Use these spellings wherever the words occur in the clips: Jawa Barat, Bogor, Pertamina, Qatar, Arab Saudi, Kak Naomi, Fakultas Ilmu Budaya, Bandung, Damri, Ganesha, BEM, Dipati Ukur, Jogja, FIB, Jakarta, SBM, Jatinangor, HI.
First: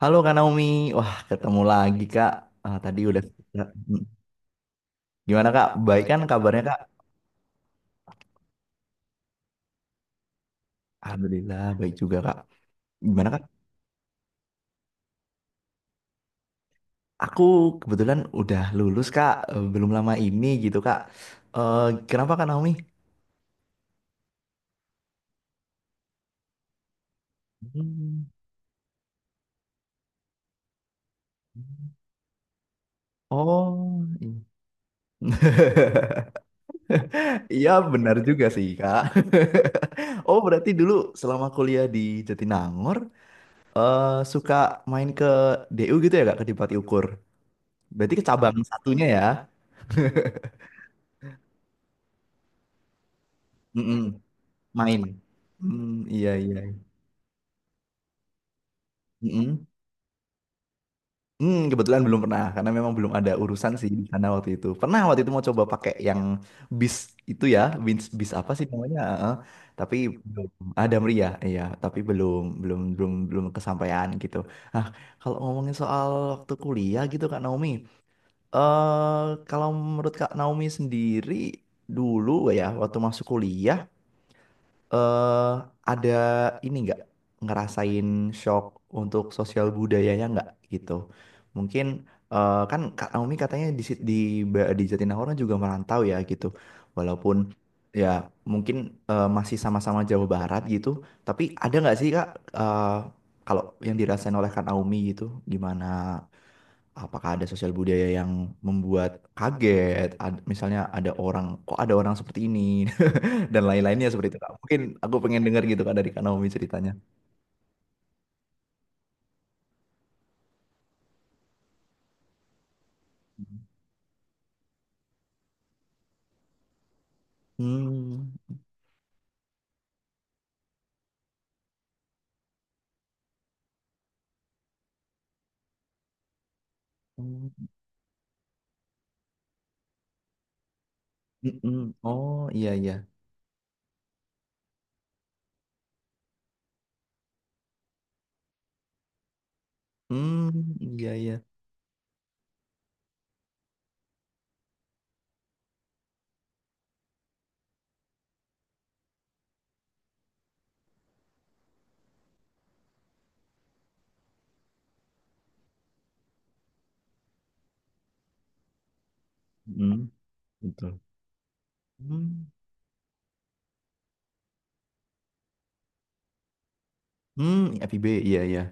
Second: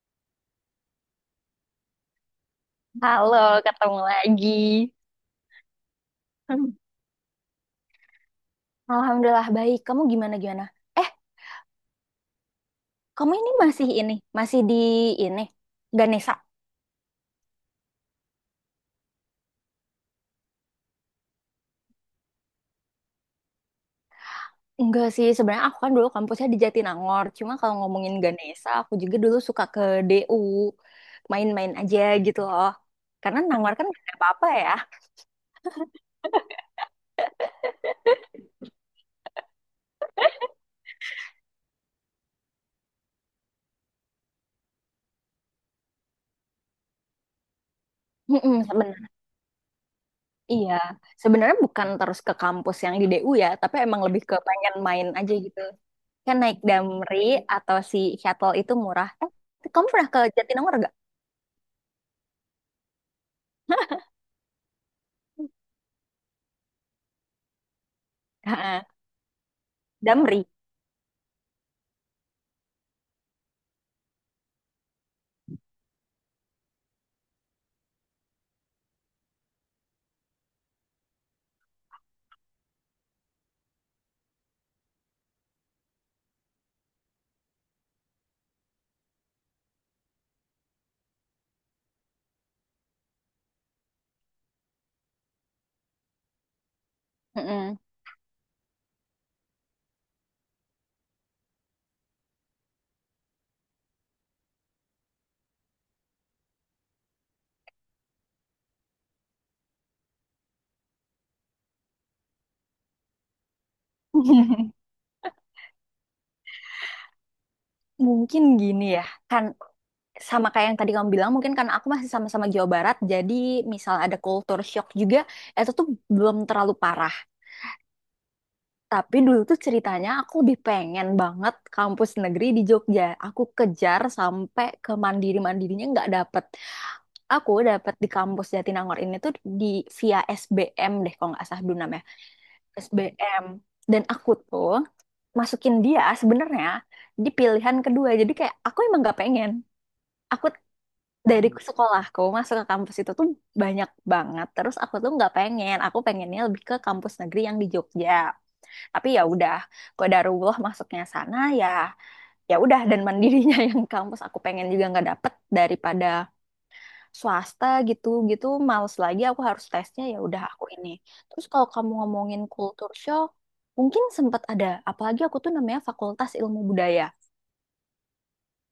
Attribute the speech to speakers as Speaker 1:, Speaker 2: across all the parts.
Speaker 1: Halo Kak Naomi, wah ketemu lagi Kak. Ah, tadi udah
Speaker 2: Halo, ketemu lagi.
Speaker 1: gimana Kak? Baik kan kabarnya
Speaker 2: Hmm,
Speaker 1: Kak?
Speaker 2: Alhamdulillah baik. Kamu gimana gimana? Eh,
Speaker 1: Alhamdulillah baik juga Kak. Gimana
Speaker 2: kamu
Speaker 1: Kak?
Speaker 2: ini, masih di ini Ganesha?
Speaker 1: Aku kebetulan udah lulus Kak, belum lama ini gitu Kak. Eh, Kenapa Kak Naomi?
Speaker 2: Enggak sih, sebenarnya aku kan dulu kampusnya di Jatinangor. Cuma kalau ngomongin
Speaker 1: Hmm.
Speaker 2: Ganesha, aku juga dulu suka ke DU, main-main aja gitu loh. Karena Nangor kan gak
Speaker 1: Oh,
Speaker 2: ada
Speaker 1: iya.
Speaker 2: apa-apa ya.
Speaker 1: Iya benar juga sih Kak. Oh berarti dulu selama kuliah di Jatinangor, eh, suka main ke DU gitu ya Kak, ke Dipati Ukur. Berarti ke cabang
Speaker 2: Mm-mm,
Speaker 1: satunya
Speaker 2: sebenarnya.
Speaker 1: ya?
Speaker 2: Iya, sebenarnya bukan terus ke kampus yang di DU ya, tapi
Speaker 1: Mm-mm,
Speaker 2: emang lebih ke pengen
Speaker 1: main.
Speaker 2: main aja gitu.
Speaker 1: Hmm, iya
Speaker 2: Kan naik
Speaker 1: iya.
Speaker 2: Damri atau si shuttle itu murah.
Speaker 1: Mm-mm.
Speaker 2: Kamu pernah ke Jatinangor.
Speaker 1: Hmm, kebetulan belum pernah karena memang belum ada urusan sih di sana waktu itu. Pernah waktu itu mau coba pakai yang bis itu ya, bis bis apa sih
Speaker 2: Ha-ha.
Speaker 1: namanya? Heeh. Tapi belum
Speaker 2: Damri.
Speaker 1: ada meriah, iya. Tapi belum belum belum belum kesampaian gitu. Nah, kalau ngomongin soal waktu kuliah gitu Kak Naomi, eh kalau menurut Kak Naomi sendiri dulu ya waktu masuk kuliah eh ada ini nggak ngerasain shock untuk sosial budayanya nggak gitu? Mungkin kan Kak Naomi katanya di Jatinangor juga merantau ya gitu. Walaupun
Speaker 2: Mm-mm.
Speaker 1: ya mungkin masih sama-sama Jawa Barat gitu, tapi ada nggak sih Kak, eh, kalau yang dirasain oleh Kak Naomi gitu gimana? Apakah ada sosial budaya yang membuat kaget? Misalnya ada orang, kok ada orang seperti ini? Dan lain-lainnya seperti itu Kak. Mungkin aku pengen dengar gitu Kak dari Kak Naomi ceritanya.
Speaker 2: Mungkin gini ya, kan sama kayak yang tadi kamu bilang, mungkin karena aku masih sama-sama Jawa Barat, jadi misal ada culture shock juga, itu tuh belum terlalu parah.
Speaker 1: Hmm.
Speaker 2: Tapi dulu tuh ceritanya aku lebih pengen banget kampus negeri di Jogja. Aku kejar sampai ke mandiri-mandirinya nggak dapet. Aku
Speaker 1: Hmm,
Speaker 2: dapet di kampus Jatinangor ini tuh di via SBM deh kalau nggak salah dulu
Speaker 1: mm-mm.
Speaker 2: namanya.
Speaker 1: Oh iya iya.
Speaker 2: SBM. Dan aku tuh masukin dia sebenarnya di pilihan kedua. Jadi kayak aku emang gak pengen. Aku
Speaker 1: Hmm iya iya.
Speaker 2: dari sekolahku masuk ke kampus itu tuh banyak banget. Terus aku tuh nggak pengen. Aku pengennya lebih ke kampus negeri yang di Jogja. Tapi ya udah, qadarullah masuknya sana ya. Ya udah dan mandirinya yang kampus aku pengen juga nggak dapet daripada swasta gitu gitu. Males lagi aku harus tesnya
Speaker 1: Hmm,
Speaker 2: ya udah aku ini.
Speaker 1: betul.
Speaker 2: Terus kalau kamu ngomongin
Speaker 1: Hmm.
Speaker 2: kultur shock, mungkin sempat ada. Apalagi aku tuh namanya Fakultas Ilmu Budaya,
Speaker 1: Hmm, FIB iya iya.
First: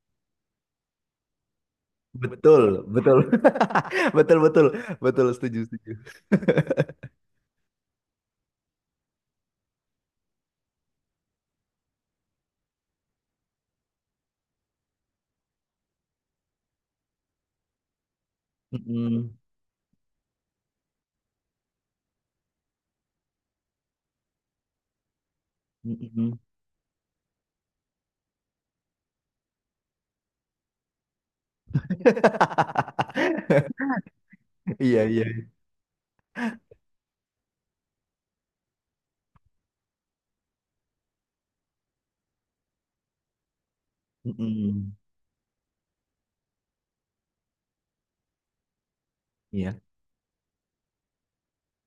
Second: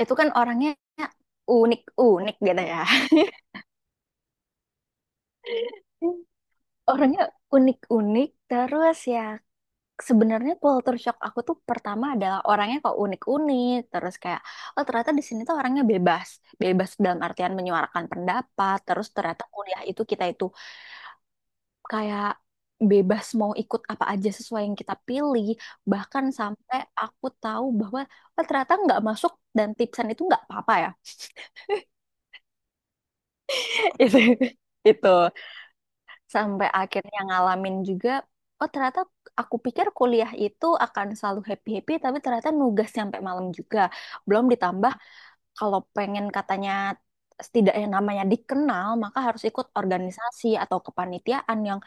Speaker 2: itu kan orangnya unik-unik gitu ya.
Speaker 1: Betul, betul. Betul betul. Betul setuju setuju.
Speaker 2: Orangnya unik-unik terus ya, sebenarnya culture shock aku tuh pertama adalah orangnya kok unik-unik terus kayak oh ternyata di sini tuh orangnya bebas. Bebas dalam artian menyuarakan pendapat, terus
Speaker 1: Mm-mm,
Speaker 2: ternyata kuliah itu kita itu kayak bebas mau ikut apa aja sesuai yang kita pilih, bahkan
Speaker 1: mm-mm.
Speaker 2: sampai aku tahu bahwa oh, ternyata nggak masuk dan tipsan itu nggak apa-apa ya. itu
Speaker 1: Iya
Speaker 2: itu
Speaker 1: iya.
Speaker 2: sampai akhirnya ngalamin juga oh ternyata aku pikir kuliah itu akan selalu happy-happy tapi ternyata nugas sampai malam juga, belum ditambah
Speaker 1: Mm-mm,
Speaker 2: kalau pengen katanya setidaknya namanya dikenal maka harus ikut
Speaker 1: Iya.
Speaker 2: organisasi atau kepanitiaan yang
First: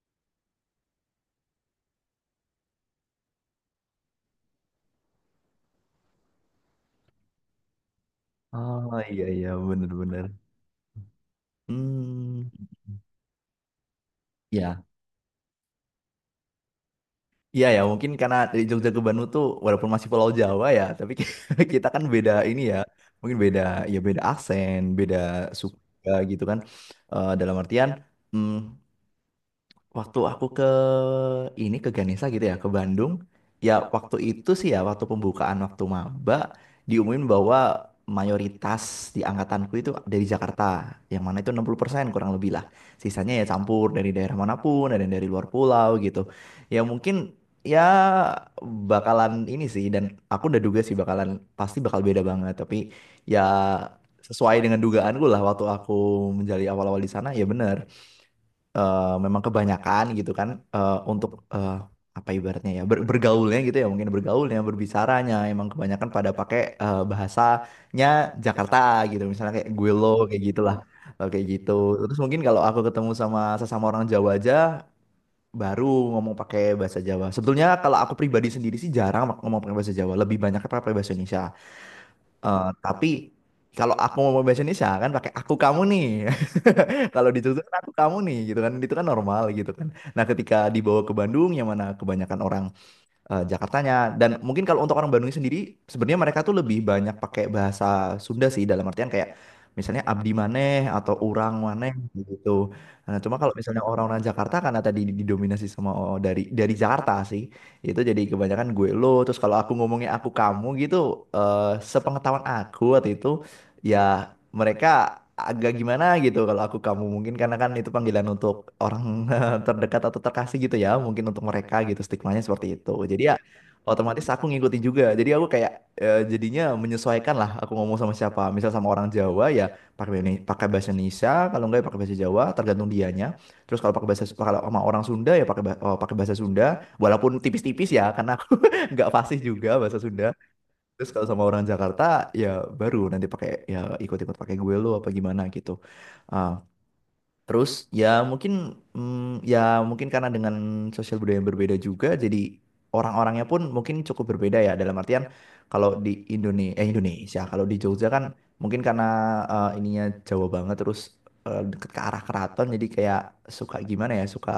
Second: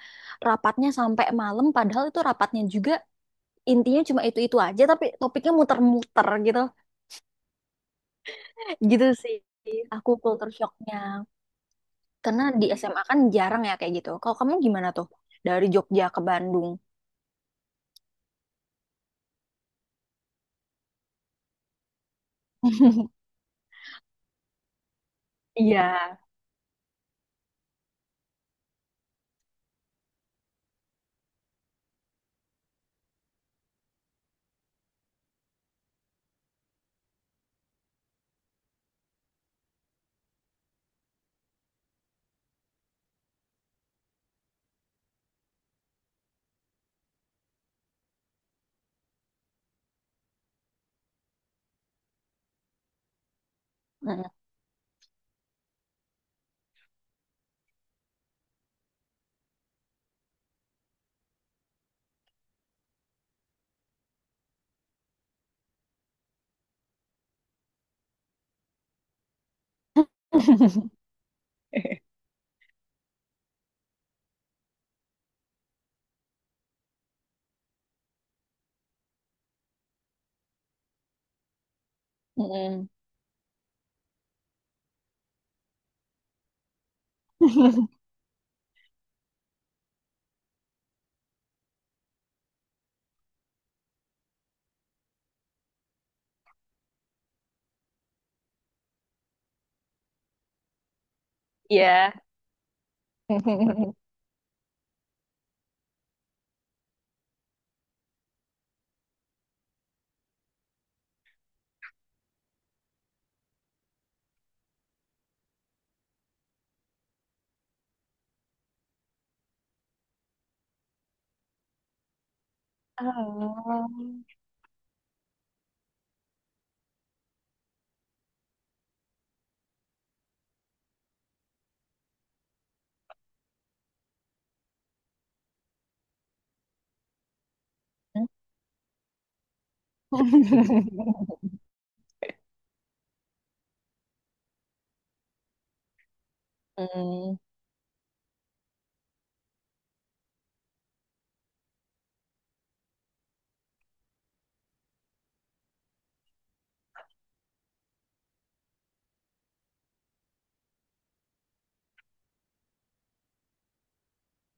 Speaker 2: rapatnya sampai malam, padahal itu rapatnya juga intinya cuma itu-itu aja tapi topiknya muter-muter gitu.
Speaker 1: Oh
Speaker 2: Gitu
Speaker 1: iya
Speaker 2: sih
Speaker 1: iya
Speaker 2: aku
Speaker 1: benar-benar.
Speaker 2: culture shocknya, karena
Speaker 1: Hmm.
Speaker 2: di SMA kan jarang ya kayak gitu. Kalau kamu
Speaker 1: Ya.
Speaker 2: gimana tuh dari Jogja ke Bandung?
Speaker 1: Iya ya, mungkin karena dari Jogja ke Bandung tuh walaupun masih Pulau Jawa ya, tapi kita kan beda ini ya, mungkin beda ya beda aksen, beda suku
Speaker 2: Iya.
Speaker 1: juga gitu kan. Eh, dalam artian, mm, waktu aku ke ini ke Ganesha gitu ya ke Bandung, ya waktu itu sih ya waktu pembukaan waktu maba diumumin bahwa mayoritas di angkatanku itu dari Jakarta yang mana itu 60% kurang lebih lah, sisanya ya campur dari daerah manapun ada yang dari luar pulau gitu. Ya mungkin ya bakalan ini sih dan aku udah duga sih bakalan pasti bakal beda banget, tapi ya
Speaker 2: Heeh.
Speaker 1: sesuai dengan dugaanku lah waktu aku menjadi awal-awal di sana ya bener. Memang kebanyakan gitu kan, eh, untuk eh, apa ibaratnya ya, bergaulnya gitu ya, mungkin bergaulnya berbicaranya emang kebanyakan pada pakai, bahasanya Jakarta gitu, misalnya kayak gue lo kayak gitulah.
Speaker 2: Mhm.
Speaker 1: Kayak gitu, terus mungkin kalau aku ketemu sama sesama orang Jawa aja baru ngomong pakai bahasa Jawa. Sebetulnya kalau aku pribadi sendiri sih jarang ngomong pakai bahasa Jawa, lebih banyak pakai bahasa Indonesia. Eh, tapi kalau aku mau bahasa Indonesia kan pakai aku kamu nih. Kalau di Jogja kan aku kamu nih gitu kan. Itu kan normal gitu kan. Nah, ketika dibawa ke Bandung yang mana kebanyakan orang, Jakartanya, dan mungkin kalau untuk orang Bandung sendiri sebenarnya mereka tuh lebih banyak pakai bahasa Sunda sih, dalam artian kayak misalnya abdi maneh atau urang maneh
Speaker 2: Iya.
Speaker 1: gitu. Nah, cuma kalau misalnya orang-orang Jakarta karena tadi didominasi sama oh, dari Jakarta sih, itu jadi kebanyakan gue lo, terus kalau aku ngomongnya aku kamu gitu. eh, Sepengetahuan aku waktu itu ya, mereka agak gimana gitu kalau aku kamu, mungkin karena kan itu panggilan untuk orang terdekat atau terkasih gitu, ya mungkin untuk mereka gitu stigmanya seperti itu. Jadi ya
Speaker 2: Oh.
Speaker 1: otomatis aku ngikutin juga, jadi aku kayak, jadinya menyesuaikan lah aku ngomong sama siapa. Misal sama orang Jawa ya pakai pakai bahasa Indonesia, kalau enggak ya pakai bahasa Jawa tergantung dianya. Terus kalau pakai bahasa kalau sama orang Sunda ya pakai pakai bahasa Sunda, walaupun tipis-tipis ya karena aku nggak fasih juga bahasa Sunda. Terus kalau sama orang Jakarta ya baru nanti pakai ya ikut-ikut pakai gue lo apa gimana gitu. Ah,
Speaker 2: Mhm.
Speaker 1: terus ya mungkin, mm, ya mungkin karena dengan sosial budaya yang berbeda juga, jadi orang-orangnya pun mungkin cukup berbeda ya, dalam artian kalau di Indonesia, Indonesia kalau di Jogja kan mungkin karena, ininya Jawa banget terus, deket ke arah keraton, jadi kayak suka gimana ya, suka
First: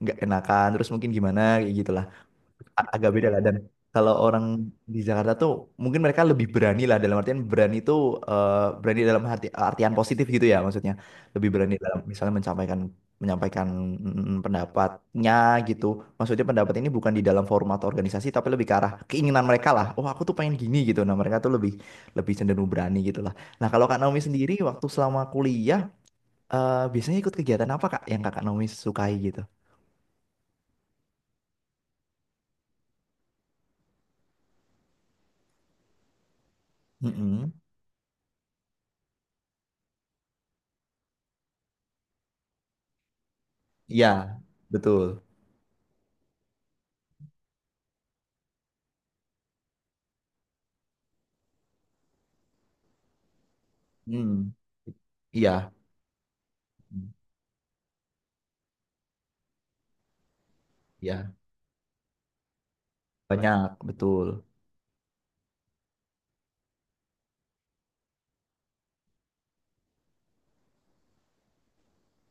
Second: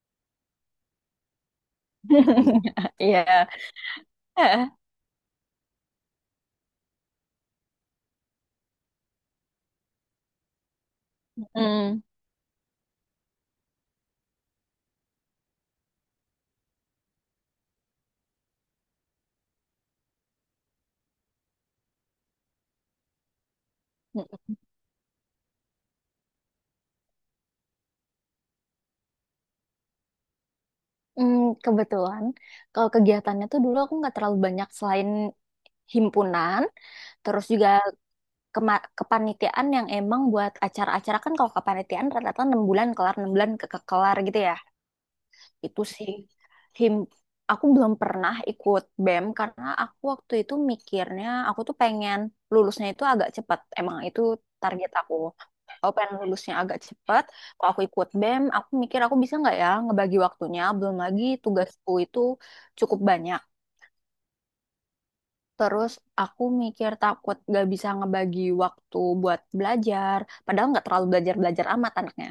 Speaker 1: nggak enakan, terus mungkin gimana kayak gitu. Agak beda lah,
Speaker 2: Iya,
Speaker 1: dan kalau orang
Speaker 2: heeh.
Speaker 1: di Jakarta tuh mungkin mereka lebih berani lah, dalam artian berani itu, eh, berani dalam hati, artian positif gitu ya, maksudnya lebih berani dalam
Speaker 2: Mhm,
Speaker 1: misalnya menyampaikan menyampaikan mm, pendapatnya gitu. Maksudnya pendapat ini bukan di dalam format organisasi, tapi lebih ke arah keinginan mereka lah, oh aku tuh pengen gini gitu. Nah mereka tuh lebih lebih cenderung berani gitu lah. Nah kalau Kak Naomi
Speaker 2: mhm,
Speaker 1: sendiri waktu selama kuliah, biasanya ikut kegiatan apa Kak yang Kak Naomi sukai gitu?
Speaker 2: kebetulan kalau kegiatannya tuh dulu aku nggak terlalu banyak selain himpunan, terus
Speaker 1: Mm-mm.
Speaker 2: juga kema kepanitiaan yang emang buat acara-acara kan. Kalau kepanitiaan rata-rata 6 bulan kelar, 6 bulan ke kelar gitu
Speaker 1: Iya,
Speaker 2: ya.
Speaker 1: betul.
Speaker 2: Itu sih, him aku belum pernah ikut BEM karena aku waktu itu mikirnya aku tuh pengen lulusnya itu agak cepat, emang itu
Speaker 1: Hmm.
Speaker 2: target aku.
Speaker 1: Iya,
Speaker 2: Aku pengen lulusnya agak cepat. Kalau aku ikut BEM aku mikir aku bisa nggak ya ngebagi waktunya, belum lagi
Speaker 1: iya,
Speaker 2: tugasku itu cukup banyak.
Speaker 1: banyak betul.
Speaker 2: Terus aku mikir takut nggak bisa ngebagi waktu buat belajar, padahal nggak terlalu belajar-belajar amat anaknya.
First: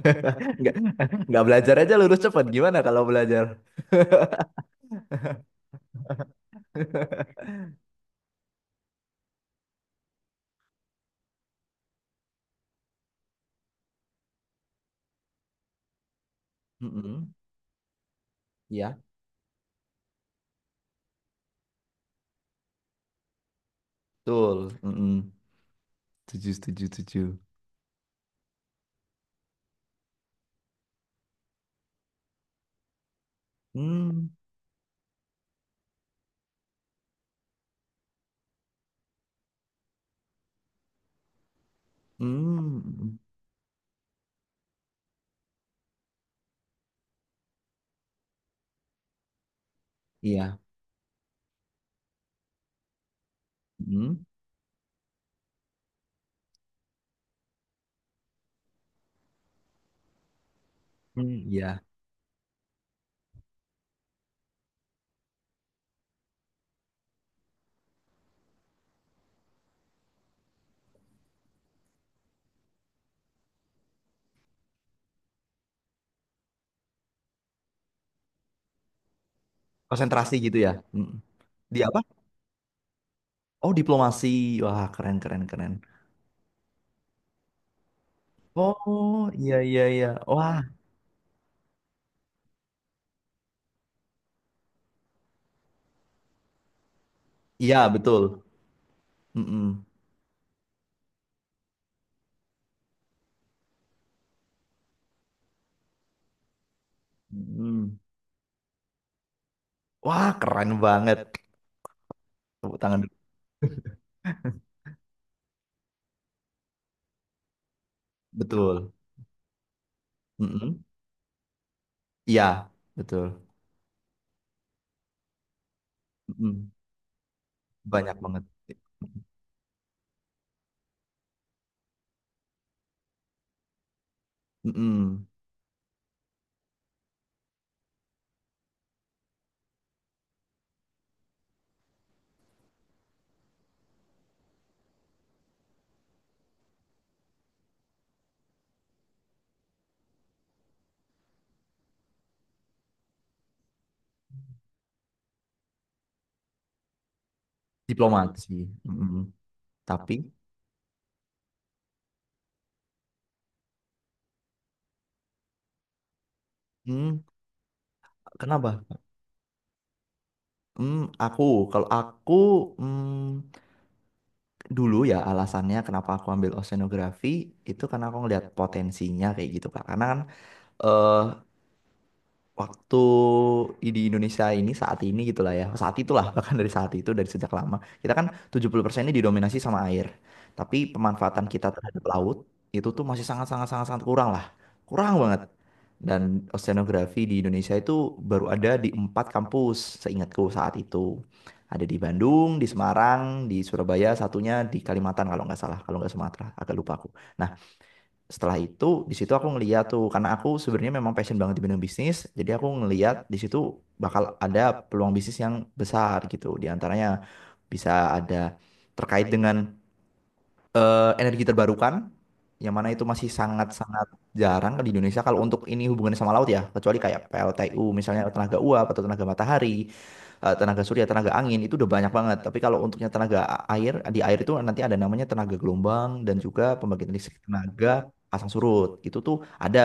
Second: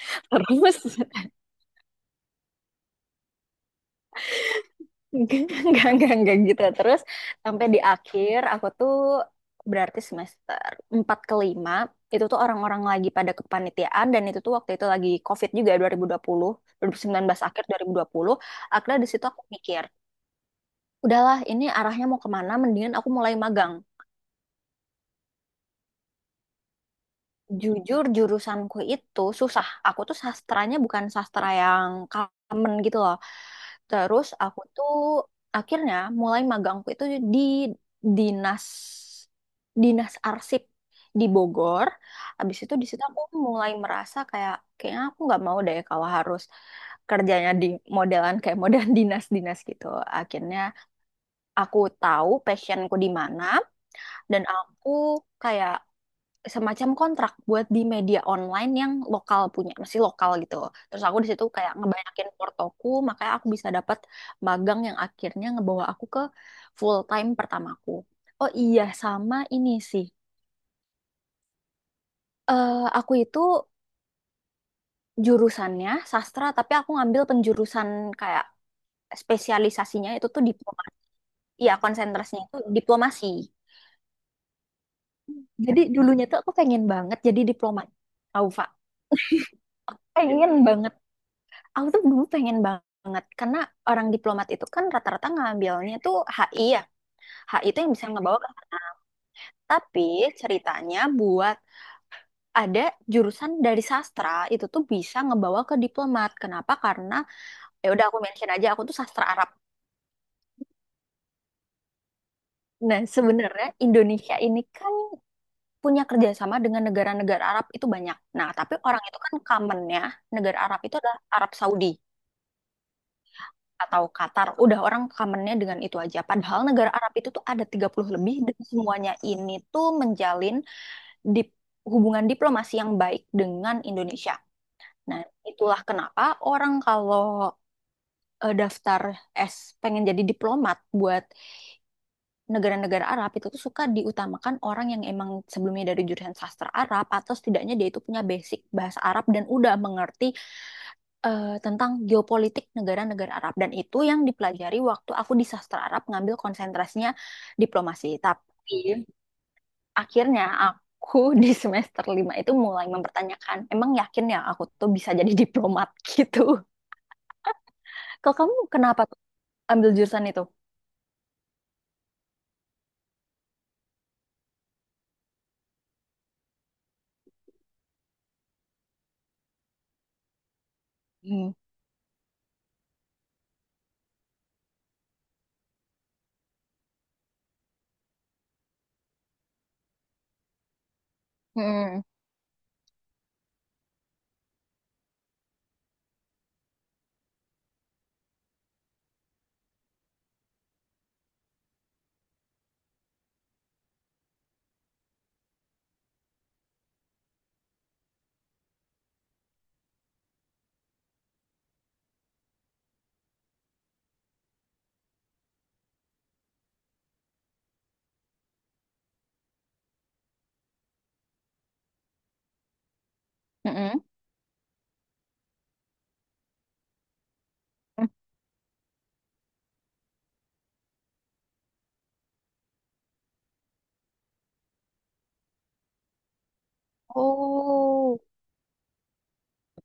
Speaker 1: Nggak
Speaker 2: Terus
Speaker 1: belajar aja lulus cepat gimana kalau belajar?
Speaker 2: enggak, enggak gitu. Terus sampai di akhir aku tuh berarti semester 4 ke 5 itu tuh orang-orang lagi pada kepanitiaan, dan itu tuh waktu itu lagi COVID juga, 2020, dua ribu ribu puluh sembilan
Speaker 1: Mm-mm.
Speaker 2: belas akhir dua dua ribu dua puluh
Speaker 1: Iya,
Speaker 2: Akhirnya di situ aku mikir, udahlah ini arahnya mau kemana, mendingan aku mulai magang.
Speaker 1: betul. Mm-mm. Setuju, setuju, setuju.
Speaker 2: Jujur jurusanku itu susah. Aku tuh sastranya bukan sastra yang common gitu loh.
Speaker 1: Hmm,
Speaker 2: Terus aku tuh akhirnya mulai magangku itu di dinas dinas arsip di Bogor. Habis itu di situ
Speaker 1: hmm,
Speaker 2: aku mulai merasa kayak kayaknya aku nggak mau deh kalau harus kerjanya di modelan kayak model dinas-dinas gitu.
Speaker 1: iya,
Speaker 2: Akhirnya aku tahu passionku di mana,
Speaker 1: hmm,
Speaker 2: dan aku kayak semacam kontrak buat di media online yang lokal punya, masih lokal gitu. Terus aku di
Speaker 1: hmm,
Speaker 2: situ kayak
Speaker 1: iya.
Speaker 2: ngebanyakin portoku, makanya aku bisa dapat magang yang akhirnya ngebawa aku ke full time pertamaku. Oh iya, sama ini sih. Eh aku itu jurusannya sastra, tapi aku ngambil penjurusan kayak spesialisasinya itu
Speaker 1: Konsentrasi
Speaker 2: tuh
Speaker 1: gitu ya.
Speaker 2: diplomasi.
Speaker 1: Mm.
Speaker 2: Iya,
Speaker 1: Di apa?
Speaker 2: konsentrasinya itu diplomasi.
Speaker 1: Oh, diplomasi. Wah, keren, keren, keren.
Speaker 2: Jadi dulunya tuh aku pengen banget jadi diplomat. Tau, Pak.
Speaker 1: Oh, iya, iya, iya.
Speaker 2: Pengen
Speaker 1: Wah,
Speaker 2: banget. Aku tuh dulu pengen banget karena orang diplomat itu kan rata-rata ngambilnya tuh HI ya. HI itu
Speaker 1: iya,
Speaker 2: yang bisa ngebawa
Speaker 1: betul.
Speaker 2: ke sana.
Speaker 1: Hmm, hmm,
Speaker 2: Tapi ceritanya buat ada jurusan dari sastra itu tuh bisa ngebawa ke diplomat. Kenapa? Karena ya udah aku mention aja aku tuh sastra Arab.
Speaker 1: wah, keren banget. Tepuk
Speaker 2: Nah,
Speaker 1: tangan.
Speaker 2: sebenarnya Indonesia ini kan punya kerjasama dengan negara-negara Arab itu banyak. Nah, tapi
Speaker 1: Betul.
Speaker 2: orang itu kan commonnya negara Arab
Speaker 1: Hmm,
Speaker 2: itu adalah Arab Saudi
Speaker 1: iya, betul.
Speaker 2: atau Qatar, udah orang kamennya dengan itu aja. Padahal negara Arab itu tuh ada 30
Speaker 1: Banyak
Speaker 2: lebih
Speaker 1: banget.
Speaker 2: dan semuanya ini tuh menjalin dip- hubungan diplomasi yang baik dengan Indonesia. Nah,
Speaker 1: Mm-mm.
Speaker 2: itulah kenapa orang kalau daftar S pengen jadi diplomat buat negara-negara Arab itu tuh suka diutamakan orang yang emang sebelumnya dari jurusan sastra Arab atau setidaknya dia itu punya basic bahasa Arab dan udah mengerti tentang geopolitik negara-negara Arab, dan itu yang dipelajari waktu aku di sastra Arab ngambil konsentrasinya diplomasi.
Speaker 1: Diplomasi.
Speaker 2: Tapi
Speaker 1: Mm-mm. Tapi,
Speaker 2: akhirnya aku di semester 5 itu mulai mempertanyakan, emang yakin ya aku tuh bisa jadi diplomat gitu.
Speaker 1: mm,
Speaker 2: Kalau kamu
Speaker 1: kenapa?
Speaker 2: kenapa tuh ambil jurusan itu?
Speaker 1: Mm, aku, kalau aku, mm, dulu ya alasannya kenapa aku ambil oceanografi itu karena aku ngeliat potensinya kayak gitu Kak. Karena kan, eh,
Speaker 2: Hmm.
Speaker 1: waktu di Indonesia ini saat ini gitulah ya, saat itulah bahkan dari saat itu dari sejak lama, kita kan 70% ini didominasi sama air, tapi pemanfaatan kita
Speaker 2: Mm-mm.
Speaker 1: terhadap laut itu tuh masih sangat sangat sangat sangat kurang lah, kurang banget. Dan oceanografi di Indonesia itu baru ada di 4 kampus seingatku saat itu, ada di Bandung, di Semarang, di Surabaya, satunya di Kalimantan kalau nggak salah, kalau nggak Sumatera, agak lupa aku. Nah setelah itu di situ aku ngeliat tuh, karena aku sebenarnya memang passion banget di bidang bisnis, jadi aku ngeliat di situ bakal ada peluang bisnis yang besar gitu. Di antaranya bisa ada terkait dengan, energi terbarukan, yang mana itu masih
Speaker 2: Mm-mm.
Speaker 1: sangat-sangat jarang di Indonesia kalau untuk ini hubungannya sama laut ya, kecuali kayak PLTU misalnya tenaga uap, atau tenaga matahari, tenaga surya, tenaga angin, itu udah banyak banget. Tapi kalau untuknya tenaga air, di air itu nanti ada namanya tenaga gelombang dan juga pembangkit listrik tenaga
Speaker 2: Oh.
Speaker 1: pasang surut. Itu tuh ada.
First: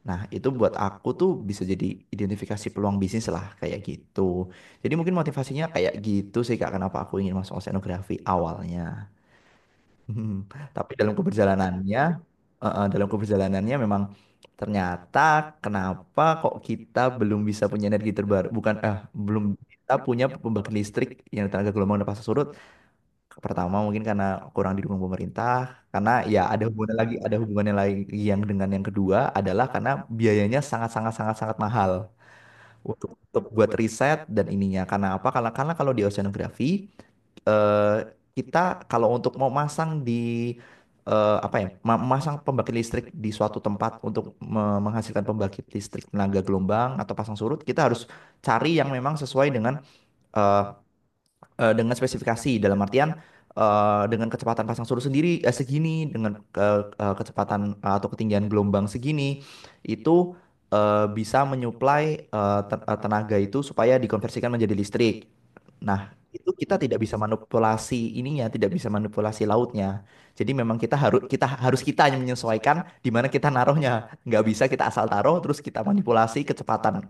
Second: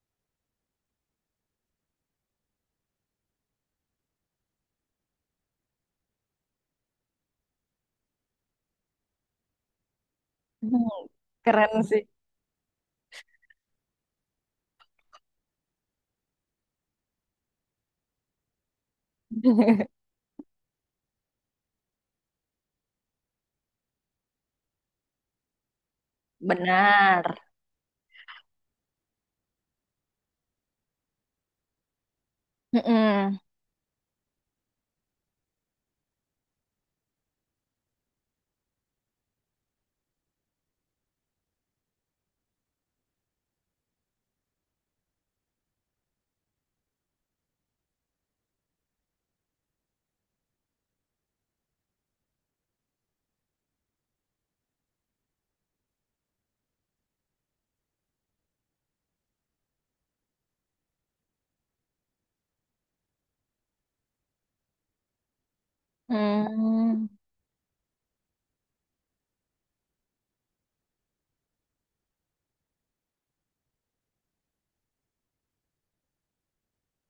Speaker 1: Nah, itu buat aku tuh bisa jadi identifikasi peluang bisnis lah kayak gitu. Jadi mungkin motivasinya kayak gitu sih Kak, kenapa aku ingin masuk oceanografi awalnya. Mhm. Tapi dalam keberjalanannya, dalam keberjalanannya memang ternyata, kenapa kok kita belum bisa punya energi terbaru, bukan eh belum, kita punya pembangkit listrik yang tenaga gelombang dan pasang surut. Pertama mungkin karena kurang didukung pemerintah, karena ya ada
Speaker 2: Benar.
Speaker 1: hubungannya lagi yang dengan yang kedua adalah karena biayanya sangat sangat sangat sangat mahal
Speaker 2: Mm-mm.
Speaker 1: untuk buat riset dan ininya. Karena apa? Karena kalau di oceanografi, eh, kita kalau untuk mau masang di, apa ya, masang pembangkit listrik di suatu tempat untuk menghasilkan pembangkit listrik tenaga gelombang atau pasang surut, kita harus cari yang memang sesuai dengan, eh, dengan spesifikasi, dalam artian dengan kecepatan pasang surut sendiri segini, dengan kecepatan atau ketinggian gelombang segini, itu bisa menyuplai tenaga itu supaya dikonversikan menjadi listrik. Nah, itu kita tidak
Speaker 2: Hmm.
Speaker 1: bisa manipulasi ininya, tidak bisa manipulasi lautnya. Jadi memang kita harus, kita yang menyesuaikan di mana kita naruhnya. Nggak bisa kita asal taruh terus kita manipulasi kecepatan,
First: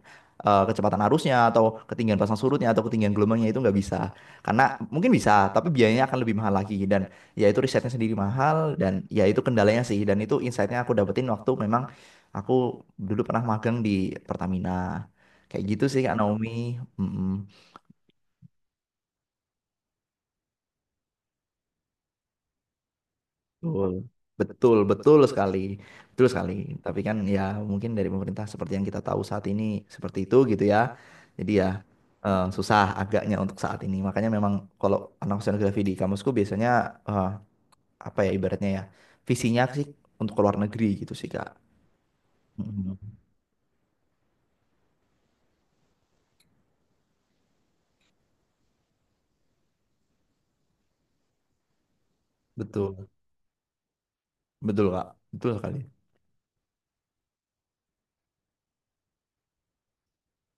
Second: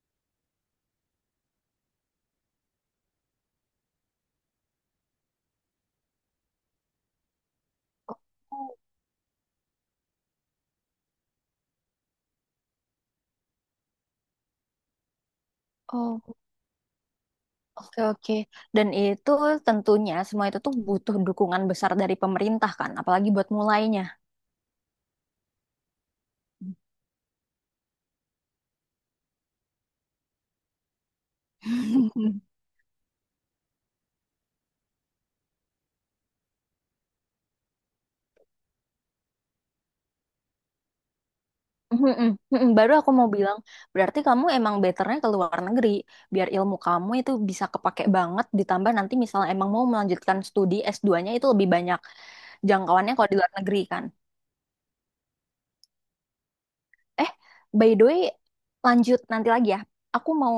Speaker 1: kecepatan arusnya atau ketinggian pasang surutnya atau ketinggian gelombangnya, itu nggak bisa. Karena mungkin bisa, tapi biayanya akan lebih mahal lagi. Dan ya itu risetnya sendiri mahal, dan ya itu kendalanya sih. Dan itu insightnya aku dapetin waktu memang aku dulu pernah magang di Pertamina. Kayak gitu sih Kak
Speaker 2: Oh,
Speaker 1: Naomi. Mm-mm.
Speaker 2: oke, oke. Dan itu tentunya semua itu tuh butuh dukungan besar dari pemerintah kan, apalagi buat
Speaker 1: Betul.
Speaker 2: mulainya.
Speaker 1: Betul, betul sekali. Betul sekali. Tapi kan ya mungkin dari pemerintah seperti yang kita tahu saat ini seperti itu gitu ya. Jadi ya, susah agaknya untuk saat ini. Makanya memang kalau anak oceanografi di kamusku biasanya, eh, apa ya ibaratnya ya, visinya sih untuk ke luar negeri gitu sih kak.
Speaker 2: Mm-mm, mm-mm. Baru aku
Speaker 1: Mhm.
Speaker 2: mau bilang, berarti kamu emang betternya ke luar negeri, biar ilmu kamu itu bisa kepake banget, ditambah nanti misalnya emang mau melanjutkan studi s duanya itu lebih banyak
Speaker 1: Betul,
Speaker 2: jangkauannya kalau di luar negeri kan.
Speaker 1: betul kak, betul kali.
Speaker 2: Eh, by the way, lanjut nanti lagi ya. Aku mau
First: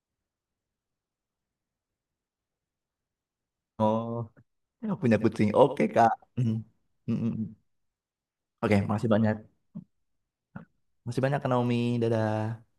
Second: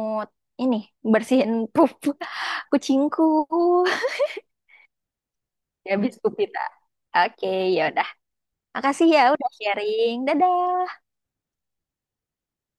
Speaker 2: ini, bersihin pup kucingku.
Speaker 1: Oh ya, punya kucing oke
Speaker 2: Ya,
Speaker 1: kak.
Speaker 2: habis pup
Speaker 1: Mhm.
Speaker 2: kita.
Speaker 1: Mhm.
Speaker 2: Oke, ya.
Speaker 1: Oke
Speaker 2: Makasih
Speaker 1: makasih
Speaker 2: ya
Speaker 1: banyak.
Speaker 2: udah sharing. Dadah.
Speaker 1: Makasih banyak Kak Naomi, dadah.